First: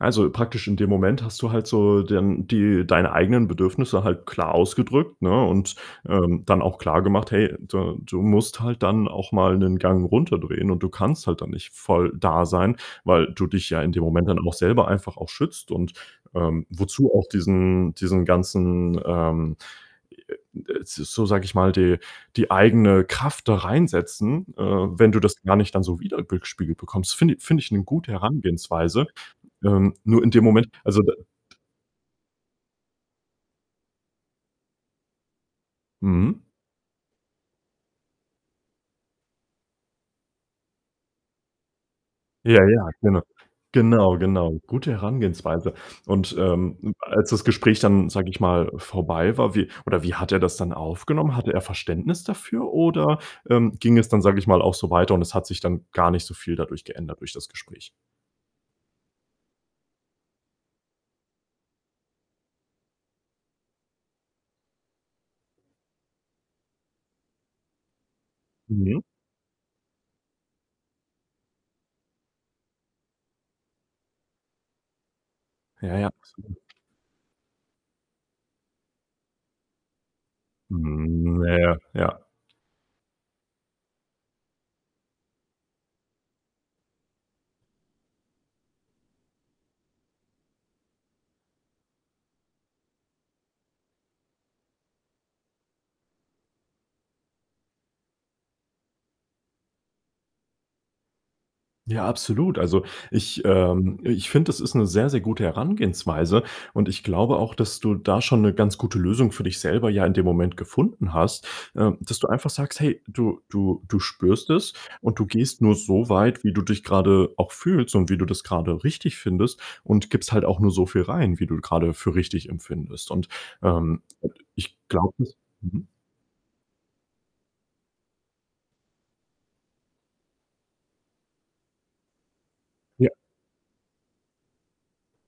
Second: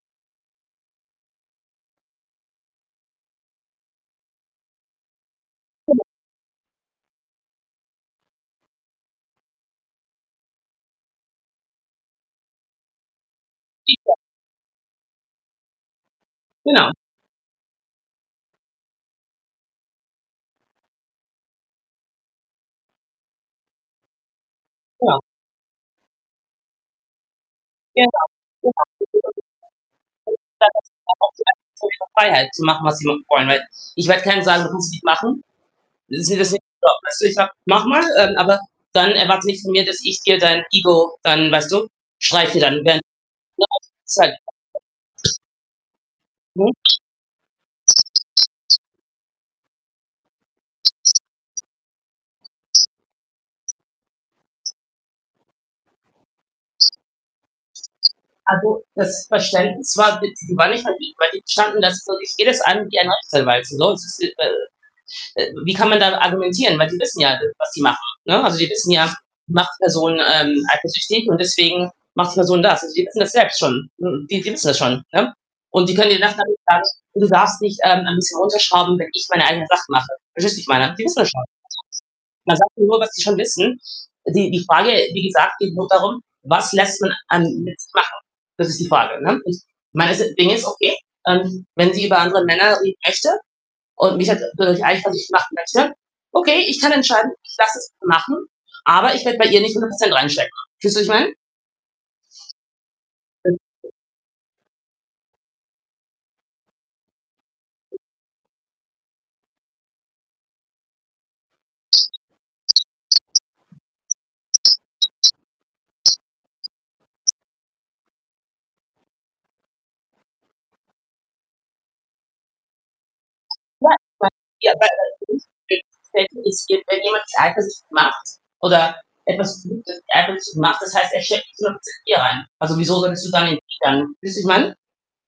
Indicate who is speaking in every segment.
Speaker 1: Also, praktisch in dem Moment hast du halt so dann die deine eigenen Bedürfnisse halt klar ausgedrückt, ne? Und,
Speaker 2: Genau.
Speaker 1: ähm, dann auch klargemacht: „Hey, da du musst halt dann auch mal 'nen Gang runterdrehen" und du kannst halt dann nicht voll da sein, weil du dich ja in dem
Speaker 2: Sicher.
Speaker 1: Moment dann auch selber einfach auch schützt und, ähm,
Speaker 2: Genau.
Speaker 1: wozu auch diesen diesen ganzen ähm e ä d s so sage ich mal, die die eigene Kraft da reinsetzen, äh, wenn
Speaker 2: Ja.
Speaker 1: du das gar nicht dann so wieder gespiegelt bekommst. Finde finde ich 'ne
Speaker 2: Genau,
Speaker 1: gute
Speaker 2: Genau,
Speaker 1: Herangehensweise. Ähm, nur in dem Moment, also, d
Speaker 2: für mich ist klar Freiheit zu machen, was sie wollen. Weil ich werde keinem sagen, das muss ich machen. Sie sieht
Speaker 1: Mhm.
Speaker 2: das nicht so. Weißt du? Ich sage, mach mal, ähm, aber dann erwarte nicht von mir, dass ich dir dein Ego dann, weißt du, streichle
Speaker 1: Ja,
Speaker 2: dann,
Speaker 1: ja,
Speaker 2: wenn
Speaker 1: genau.
Speaker 2: [unintelligible]
Speaker 1: Genau, genau. Gute Herangehensweise und, ähm, als das Gespräch dann, sage ich mal,
Speaker 2: [unintelligible]
Speaker 1: vorbei war, wie oder wie hat er das dann aufgenommen? Hatte er Verständnis dafür oder, ähm, ging es dann, sage ich mal, auch so weiter und es hat sich dann gar nicht so viel dadurch geändert durch das Gespräch?
Speaker 2: Also, das Verständnis war de war nicht [unintelligible] die standen da so ich gehe das an wie ein Rechtsanwalt. Sonst ist äh äh wie kann man dann argumentieren? Weil die wissen ja, de was die machen, ne? Also, die wissen
Speaker 1: Mhm.
Speaker 2: ja, macht Person, ähm, eifersüchtig und deswegen macht Person das. Also, sie wissen das selbst schon. Hm, die fi wissen das schon, ne? Und die
Speaker 1: Ja, ja.
Speaker 2: können dir das dann
Speaker 1: Absolut.
Speaker 2: nicht sagen und du darfst nicht, ähm, ein bisschen runterschrauben, wenn ich meine eigenen Sachen mache. Verstehst du, was ich meine? Die wissen das
Speaker 1: Hm,
Speaker 2: schon. [unintelligible]
Speaker 1: na ja. Ja.
Speaker 2: Man sagt nur, was die schon wissen. Die die Frage, wie gesagt, geht nur darum: „Was lässt man an mit sich machen?" Das ist die Frage, ne? Ich meine, das Ding ist okay. Ähm, wenn sie über andere Männer reden möchte und mich halt dadurch eifersüchtig machen möchte, okay, ich kann entscheiden, ich lasse es machen, aber ich werde bei ihr nicht 100 % reinstecken. Fühlst du, was ich meine?
Speaker 1: Ja, absolut. Also, ich
Speaker 2: Genau.
Speaker 1: ähm, ich finde, das ist 'ne sehr, sehr gute Herangehensweise und ich glaube auch, dass du da schon 'ne ganz gute Lösung für dich selber ja in dem Moment gefunden hast, ähm, dass du einfach sagst, hey, du du du spürst es und du gehst nur so weit, wie du dich grade auch fühlst und wie du das grade richtig findest und gibst halt auch nur so viel rein, wie du grade für richtig empfindest und,
Speaker 2: Ja,
Speaker 1: ähm
Speaker 2: ich
Speaker 1: und ich
Speaker 2: meine
Speaker 1: glaube es
Speaker 2: wie wei
Speaker 1: mhm.
Speaker 2: selten es gibt ist wenn jemand dich eifersüchtig macht oder etwas zurückgibt einfach nicht so gemacht, das heißt, er schleppt dich 100 % hier rein, also, wieso
Speaker 1: Ja.
Speaker 2: solltest du es dann erwidern? Weißt du, wie ich meine?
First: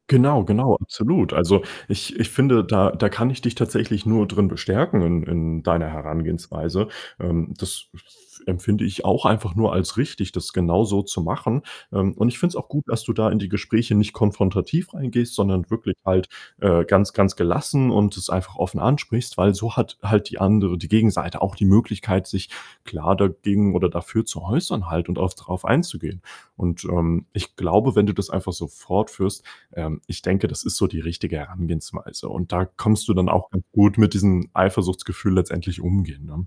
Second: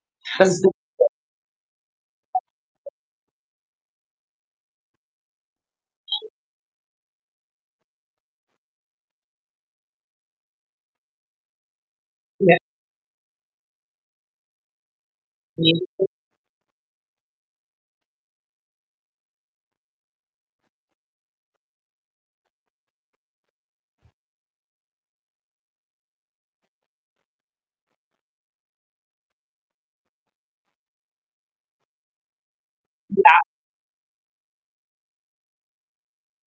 Speaker 1: Genau,
Speaker 2: Also sind
Speaker 1: genau,
Speaker 2: so
Speaker 1: absolut. Also, ich ich finde, da da kann ich dich tatsächlich nur drin bestärken in in deiner Herangehensweise. Ähm, das f empfinde ich auch einfach nur als richtig, das genauso zu machen. Ähm, und ich finde es
Speaker 2: Ja.
Speaker 1: auch gut, dass du da in die Gespräche nicht konfrontativ reingehst, sondern
Speaker 2: Ne die
Speaker 1: wirklich
Speaker 2: sind
Speaker 1: halt, äh, ganz ganz gelassen und es einfach offen ansprichst, weil so hat halt die andere die Gegenseite auch die Möglichkeit, sich klar dagegen oder dafür zu äußern halt und auch drauf einzugehen und, ähm, ich glaube, wenn du das einfach so fort führst ähm, ich denke, das ist so die richtige Herangehensweise und da kannst du dann
Speaker 2: Ja.
Speaker 1: auch ganz gut mit diesem Eifersuchtsgefühl letztendlich umgehen, ne?